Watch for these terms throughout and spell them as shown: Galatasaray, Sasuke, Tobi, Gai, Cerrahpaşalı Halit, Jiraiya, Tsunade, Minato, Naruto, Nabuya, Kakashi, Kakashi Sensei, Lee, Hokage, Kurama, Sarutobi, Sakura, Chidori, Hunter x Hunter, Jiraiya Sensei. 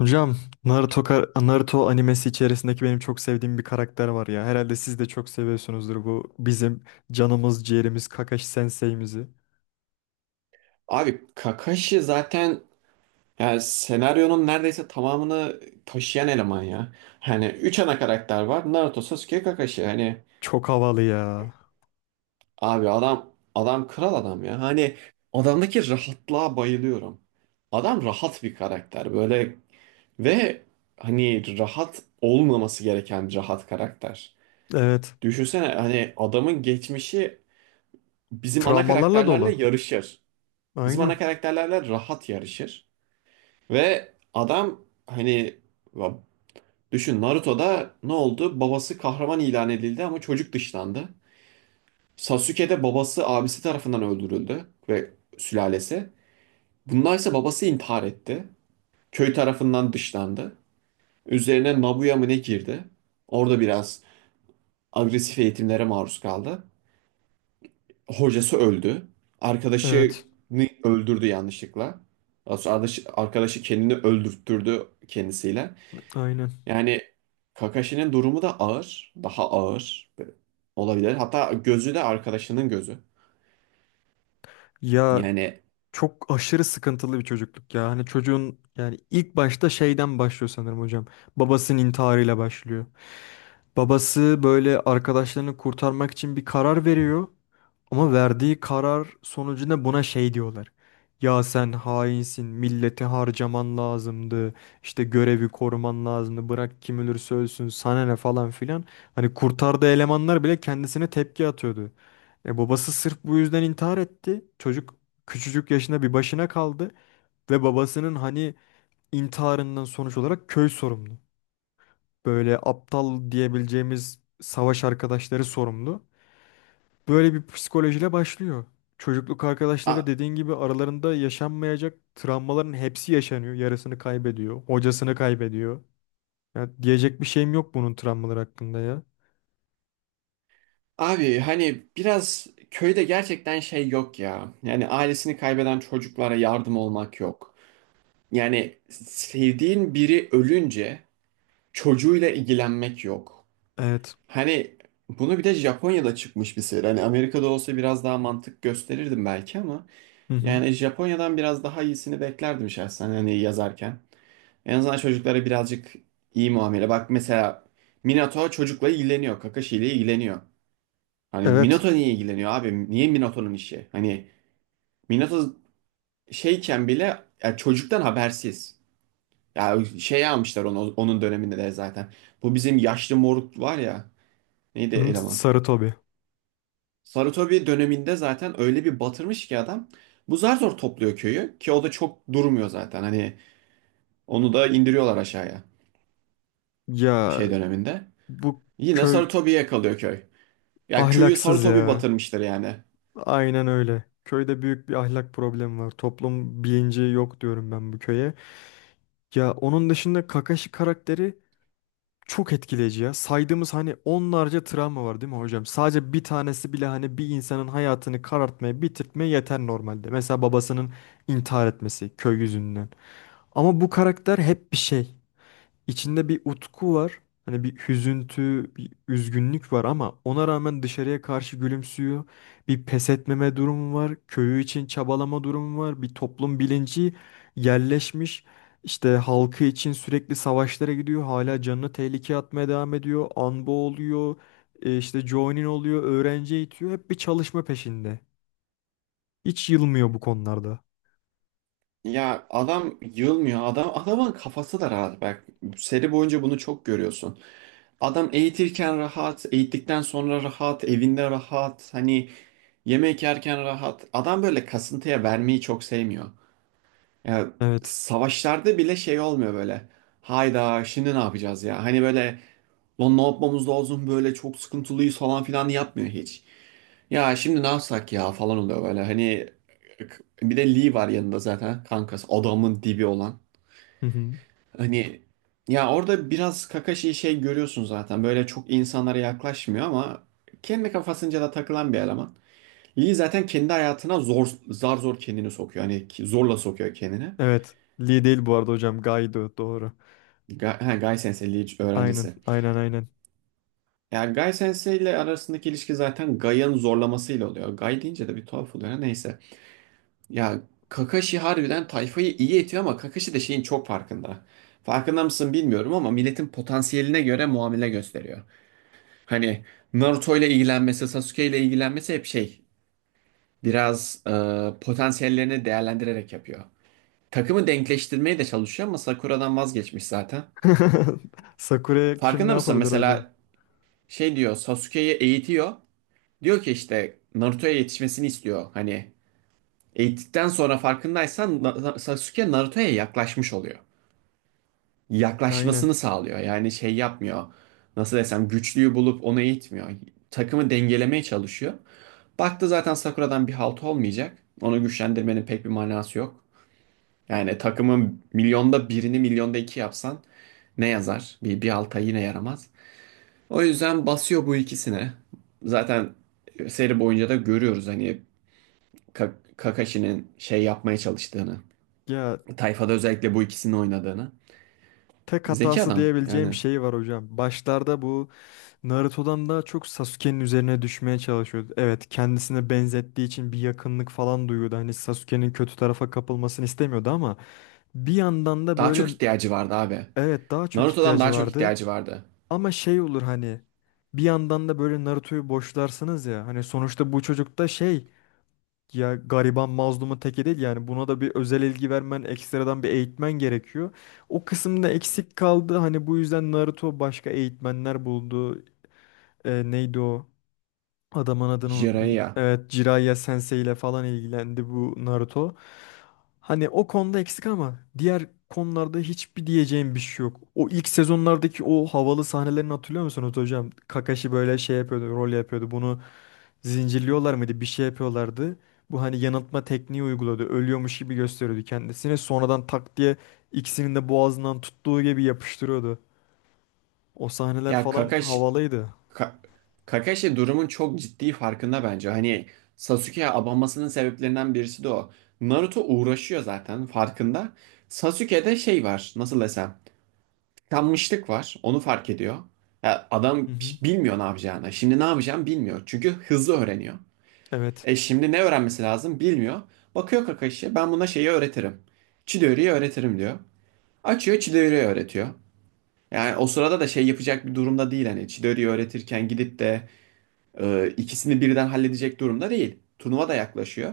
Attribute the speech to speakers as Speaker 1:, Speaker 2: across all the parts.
Speaker 1: Hocam, Naruto, Naruto animesi içerisindeki benim çok sevdiğim bir karakter var ya. Herhalde siz de çok seviyorsunuzdur bu bizim canımız ciğerimiz Kakashi Sensei'mizi.
Speaker 2: Abi Kakashi zaten yani senaryonun neredeyse tamamını taşıyan eleman ya. Hani üç ana karakter var. Naruto, Sasuke, Kakashi. Hani
Speaker 1: Çok havalı ya.
Speaker 2: abi adam kral adam ya. Hani adamdaki rahatlığa bayılıyorum. Adam rahat bir karakter böyle ve hani rahat olmaması gereken bir rahat karakter.
Speaker 1: Evet.
Speaker 2: Düşünsene hani adamın geçmişi bizim ana
Speaker 1: Travmalarla
Speaker 2: karakterlerle
Speaker 1: dolu.
Speaker 2: yarışır. Bizim
Speaker 1: Aynen.
Speaker 2: ana karakterlerle rahat yarışır. Ve adam hani ya düşün, Naruto'da ne oldu? Babası kahraman ilan edildi ama çocuk dışlandı. Sasuke'de babası abisi tarafından öldürüldü ve sülalesi. Bunlar ise babası intihar etti. Köy tarafından dışlandı. Üzerine Nabuya mı ne girdi? Orada biraz agresif eğitimlere maruz kaldı. Hocası öldü. Arkadaşını
Speaker 1: Evet.
Speaker 2: öldürdü yanlışlıkla. Daha sonra arkadaşı kendini öldürttürdü kendisiyle.
Speaker 1: Aynen.
Speaker 2: Yani Kakashi'nin durumu da ağır. Daha ağır olabilir. Hatta gözü de arkadaşının gözü.
Speaker 1: Ya,
Speaker 2: Yani
Speaker 1: çok aşırı sıkıntılı bir çocukluk ya. Hani çocuğun, yani ilk başta şeyden başlıyor sanırım hocam. Babasının intiharıyla başlıyor. Babası böyle arkadaşlarını kurtarmak için bir karar veriyor. Ama verdiği karar sonucunda buna şey diyorlar. Ya sen hainsin, milleti harcaman lazımdı, işte görevi koruman lazımdı, bırak kim ölürse ölsün, sana ne falan filan. Hani kurtardığı elemanlar bile kendisine tepki atıyordu. E babası sırf bu yüzden intihar etti. Çocuk küçücük yaşında bir başına kaldı ve babasının hani intiharından sonuç olarak köy sorumlu, böyle aptal diyebileceğimiz savaş arkadaşları sorumlu. Böyle bir psikolojiyle başlıyor. Çocukluk arkadaşları
Speaker 2: a-
Speaker 1: dediğin gibi aralarında yaşanmayacak travmaların hepsi yaşanıyor. Yarısını kaybediyor, hocasını kaybediyor. Ya diyecek bir şeyim yok bunun travmalar hakkında ya.
Speaker 2: abi hani biraz köyde gerçekten şey yok ya. Yani ailesini kaybeden çocuklara yardım olmak yok. Yani sevdiğin biri ölünce çocuğuyla ilgilenmek yok.
Speaker 1: Evet.
Speaker 2: Hani bunu bir de Japonya'da çıkmış bir seri. Hani Amerika'da olsa biraz daha mantık gösterirdim belki ama
Speaker 1: Hı hı.
Speaker 2: yani Japonya'dan biraz daha iyisini beklerdim şahsen hani yazarken. En azından çocuklara birazcık iyi muamele. Bak mesela Minato çocukla ilgileniyor. Kakashi ile ilgileniyor. Hani
Speaker 1: Evet.
Speaker 2: Minato niye ilgileniyor abi? Niye Minato'nun işi? Hani Minato şeyken bile ya çocuktan habersiz. Ya şey almışlar onu onun döneminde de zaten. Bu bizim yaşlı moruk var ya. Neydi
Speaker 1: Hı,
Speaker 2: eleman?
Speaker 1: sarı Tobi.
Speaker 2: Sarutobi döneminde zaten öyle bir batırmış ki adam. Bu zar zor topluyor köyü ki o da çok durmuyor zaten. Hani onu da indiriyorlar aşağıya
Speaker 1: Ya
Speaker 2: şey döneminde.
Speaker 1: bu
Speaker 2: Yine
Speaker 1: köy
Speaker 2: Sarutobi'ye kalıyor köy. Ya köyü
Speaker 1: ahlaksız
Speaker 2: Sarutobi
Speaker 1: ya.
Speaker 2: batırmıştır yani.
Speaker 1: Aynen öyle. Köyde büyük bir ahlak problemi var. Toplum bilinci yok diyorum ben bu köye. Ya onun dışında Kakashi karakteri çok etkileyici ya. Saydığımız hani onlarca travma var değil mi hocam? Sadece bir tanesi bile hani bir insanın hayatını karartmaya, bitirtmeye yeter normalde. Mesela babasının intihar etmesi köy yüzünden. Ama bu karakter hep bir şey. İçinde bir utku var. Hani bir hüzüntü, bir üzgünlük var ama ona rağmen dışarıya karşı gülümsüyor. Bir pes etmeme durumu var. Köyü için çabalama durumu var. Bir toplum bilinci yerleşmiş. İşte halkı için sürekli savaşlara gidiyor. Hala canını tehlikeye atmaya devam ediyor. Anbo oluyor. İşte joining oluyor. Öğrenci eğitiyor. Hep bir çalışma peşinde. Hiç yılmıyor bu konularda.
Speaker 2: Ya adam yılmıyor. Adam adamın kafası da rahat. Bak seri boyunca bunu çok görüyorsun. Adam eğitirken rahat, eğittikten sonra rahat, evinde rahat, hani yemek yerken rahat. Adam böyle kasıntıya vermeyi çok sevmiyor. Ya
Speaker 1: Evet.
Speaker 2: savaşlarda bile şey olmuyor böyle. Hayda, şimdi ne yapacağız ya? Hani böyle lan ne yapmamız lazım, böyle çok sıkıntılıyız falan filan yapmıyor hiç. Ya şimdi ne yapsak ya falan oluyor böyle. Hani bir de Lee var yanında zaten kankası adamın dibi olan.
Speaker 1: Hı hı.
Speaker 2: Hani ya orada biraz Kakashi'yi şey görüyorsun zaten. Böyle çok insanlara yaklaşmıyor ama kendi kafasınca da takılan bir eleman. Lee zaten kendi hayatına zar zor kendini sokuyor. Hani zorla sokuyor kendini.
Speaker 1: Evet. Lee değil bu arada hocam. Gaido doğru.
Speaker 2: Gai Sensei Lee
Speaker 1: Aynen.
Speaker 2: öğrencisi.
Speaker 1: Aynen, aynen.
Speaker 2: Ya Gai Sensei ile arasındaki ilişki zaten Gai'ın zorlamasıyla oluyor. Gai deyince de bir tuhaf oluyor. Neyse. Ya Kakashi harbiden tayfayı iyi etiyor ama Kakashi de şeyin çok farkında. Farkında mısın bilmiyorum ama milletin potansiyeline göre muamele gösteriyor. Hani Naruto ile ilgilenmesi, Sasuke ile ilgilenmesi hep şey biraz potansiyellerini değerlendirerek yapıyor. Takımı denkleştirmeye de çalışıyor ama Sakura'dan vazgeçmiş zaten.
Speaker 1: Sakura'ya kim ne
Speaker 2: Farkında mısın
Speaker 1: yapabilir hocam?
Speaker 2: mesela şey diyor, Sasuke'yi eğitiyor. Diyor ki işte Naruto'ya yetişmesini istiyor. Hani eğittikten sonra farkındaysan Sasuke Naruto'ya yaklaşmış oluyor.
Speaker 1: Aynen.
Speaker 2: Yaklaşmasını sağlıyor. Yani şey yapmıyor. Nasıl desem, güçlüyü bulup onu eğitmiyor. Takımı dengelemeye çalışıyor. Baktı zaten Sakura'dan bir halt olmayacak. Onu güçlendirmenin pek bir manası yok. Yani takımın milyonda birini milyonda iki yapsan ne yazar? Bir halta yine yaramaz. O yüzden basıyor bu ikisine. Zaten seri boyunca da görüyoruz hani Kakashi'nin şey yapmaya çalıştığını.
Speaker 1: Ya,
Speaker 2: Tayfada özellikle bu ikisini oynadığını.
Speaker 1: tek
Speaker 2: Zeki
Speaker 1: hatası
Speaker 2: adam
Speaker 1: diyebileceğim
Speaker 2: yani.
Speaker 1: şey var hocam. Başlarda bu Naruto'dan daha çok Sasuke'nin üzerine düşmeye çalışıyordu. Evet, kendisine benzettiği için bir yakınlık falan duyuyordu. Hani Sasuke'nin kötü tarafa kapılmasını istemiyordu ama bir yandan da
Speaker 2: Daha çok
Speaker 1: böyle,
Speaker 2: ihtiyacı vardı abi.
Speaker 1: evet, daha çok
Speaker 2: Naruto'dan
Speaker 1: ihtiyacı
Speaker 2: daha çok
Speaker 1: vardı.
Speaker 2: ihtiyacı vardı.
Speaker 1: Ama şey olur hani, bir yandan da böyle Naruto'yu boşlarsınız ya. Hani sonuçta bu çocuk da şey, ya gariban mazlumun teki değil, yani buna da bir özel ilgi vermen, ekstradan bir eğitmen gerekiyor. O kısımda eksik kaldı. Hani bu yüzden Naruto başka eğitmenler buldu. E, neydi o? Adamın adını unuttum.
Speaker 2: Jiraiya.
Speaker 1: Evet, Jiraiya Sensei ile falan ilgilendi bu Naruto. Hani o konuda eksik ama diğer konularda hiçbir diyeceğim bir şey yok. O ilk sezonlardaki o havalı sahnelerini hatırlıyor musunuz hocam? Kakashi böyle şey yapıyordu, rol yapıyordu. Bunu zincirliyorlar mıydı? Bir şey yapıyorlardı. Bu hani yanıltma tekniği uyguladı. Ölüyormuş gibi gösteriyordu kendisini. Sonradan tak diye ikisinin de boğazından tuttuğu gibi yapıştırıyordu. O sahneler
Speaker 2: Ya
Speaker 1: falan
Speaker 2: Kakashi,
Speaker 1: havalıydı.
Speaker 2: Ka- Kakashi durumun çok ciddi farkında bence. Hani Sasuke'ye abanmasının sebeplerinden birisi de o. Naruto uğraşıyor zaten, farkında. Sasuke'de şey var nasıl desem. Tıkanmışlık var, onu fark ediyor. Ya
Speaker 1: Hı
Speaker 2: adam
Speaker 1: hı.
Speaker 2: bilmiyor ne yapacağını. Şimdi ne yapacağını bilmiyor. Çünkü hızlı öğreniyor.
Speaker 1: Evet,
Speaker 2: E şimdi ne öğrenmesi lazım bilmiyor. Bakıyor Kakashi ben buna şeyi öğretirim. Chidori'yi öğretirim diyor. Açıyor Chidori'yi öğretiyor. Yani o sırada da şey yapacak bir durumda değil hani Chidori'yi öğretirken gidip de ikisini birden halledecek durumda değil. Turnuva da yaklaşıyor.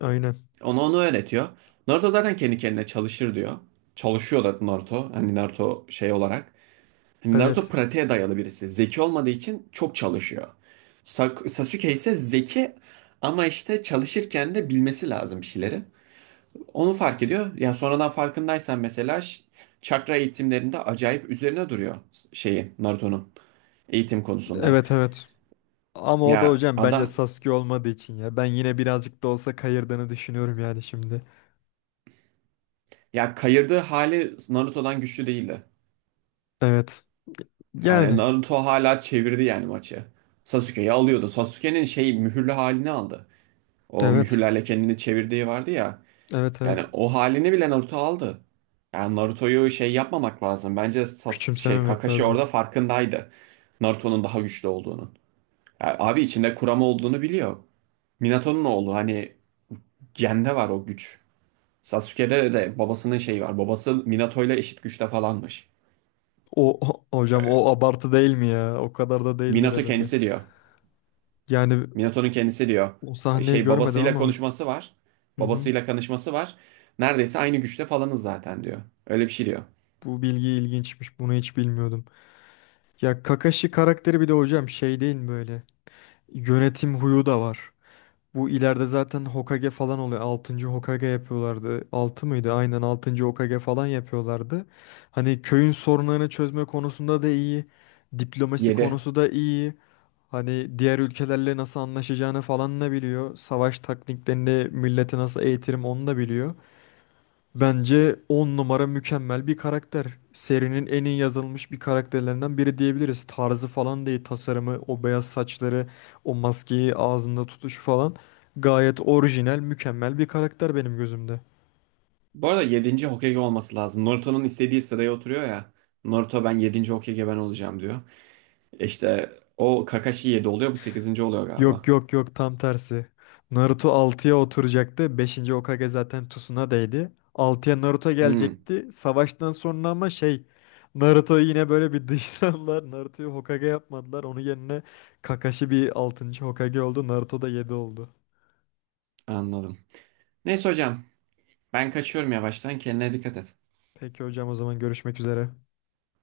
Speaker 1: aynen.
Speaker 2: Ona onu öğretiyor. Naruto zaten kendi kendine çalışır diyor. Çalışıyor da Naruto. Hani Naruto şey olarak. Hani Naruto
Speaker 1: Evet.
Speaker 2: pratiğe dayalı birisi. Zeki olmadığı için çok çalışıyor. Sasuke ise zeki ama işte çalışırken de bilmesi lazım bir şeyleri. Onu fark ediyor. Ya sonradan farkındaysan mesela çakra eğitimlerinde acayip üzerine duruyor şeyi Naruto'nun. Eğitim konusunda.
Speaker 1: Evet, evet. Ama o da
Speaker 2: Ya
Speaker 1: hocam bence
Speaker 2: adam
Speaker 1: Sasuke olmadığı için ya. Ben yine birazcık da olsa kayırdığını düşünüyorum yani şimdi.
Speaker 2: ya, kayırdığı hali Naruto'dan güçlü değildi.
Speaker 1: Evet.
Speaker 2: Yani
Speaker 1: Yani
Speaker 2: Naruto hala çevirdi yani maçı. Sasuke'yi alıyordu. Sasuke'nin şey mühürlü halini aldı. O
Speaker 1: evet.
Speaker 2: mühürlerle kendini çevirdiği vardı ya.
Speaker 1: Evet,
Speaker 2: Yani
Speaker 1: evet.
Speaker 2: o halini bile Naruto aldı. Yani Naruto'yu şey yapmamak lazım. Bence
Speaker 1: Küçümsememek
Speaker 2: Kakashi
Speaker 1: lazım.
Speaker 2: orada farkındaydı. Naruto'nun daha güçlü olduğunu. Yani abi içinde Kurama olduğunu biliyor. Minato'nun oğlu hani gende var o güç. Sasuke'de de babasının şeyi var. Babası Minato ile eşit güçte falanmış.
Speaker 1: Hocam o abartı değil mi ya? O kadar da değildir
Speaker 2: Minato
Speaker 1: herhalde.
Speaker 2: kendisi diyor.
Speaker 1: Yani
Speaker 2: Minato'nun kendisi diyor.
Speaker 1: o sahneyi
Speaker 2: Şey
Speaker 1: görmedim
Speaker 2: babasıyla
Speaker 1: ama.
Speaker 2: konuşması var.
Speaker 1: Hı hı.
Speaker 2: Babasıyla konuşması var. Neredeyse aynı güçte falanız zaten diyor. Öyle bir şey diyor.
Speaker 1: Bu bilgi ilginçmiş. Bunu hiç bilmiyordum. Ya Kakashi karakteri bir de hocam şey değil mi böyle? Yönetim huyu da var. Bu ileride zaten Hokage falan oluyor. 6. Hokage yapıyorlardı. Altı mıydı? Aynen, 6. Hokage falan yapıyorlardı. Hani köyün sorunlarını çözme konusunda da iyi. Diplomasi
Speaker 2: Yedi.
Speaker 1: konusu da iyi. Hani diğer ülkelerle nasıl anlaşacağını falan da biliyor. Savaş taktiklerini, milleti nasıl eğitirim onu da biliyor. Bence 10 numara, mükemmel bir karakter. Serinin en iyi yazılmış bir karakterlerinden biri diyebiliriz. Tarzı falan değil, tasarımı, o beyaz saçları, o maskeyi ağzında tutuşu falan. Gayet orijinal, mükemmel bir karakter benim gözümde.
Speaker 2: Bu arada yedinci Hokage olması lazım. Naruto'nun istediği sıraya oturuyor ya. Naruto ben yedinci Hokage ben olacağım diyor. E İşte o Kakashi 7 oluyor, bu sekizinci oluyor
Speaker 1: Yok
Speaker 2: galiba.
Speaker 1: yok yok, tam tersi. Naruto altıya oturacaktı. Beşinci Hokage zaten Tsunadeydi. Altıya Naruto
Speaker 2: Hmm.
Speaker 1: gelecekti. Savaştan sonra ama şey, Naruto'yu yine böyle bir dışladılar. Naruto'yu Hokage yapmadılar. Onun yerine Kakashi bir 6. Hokage oldu. Naruto da 7 oldu.
Speaker 2: Anladım. Neyse hocam ben kaçıyorum yavaştan, kendine dikkat et.
Speaker 1: Peki hocam, o zaman görüşmek üzere.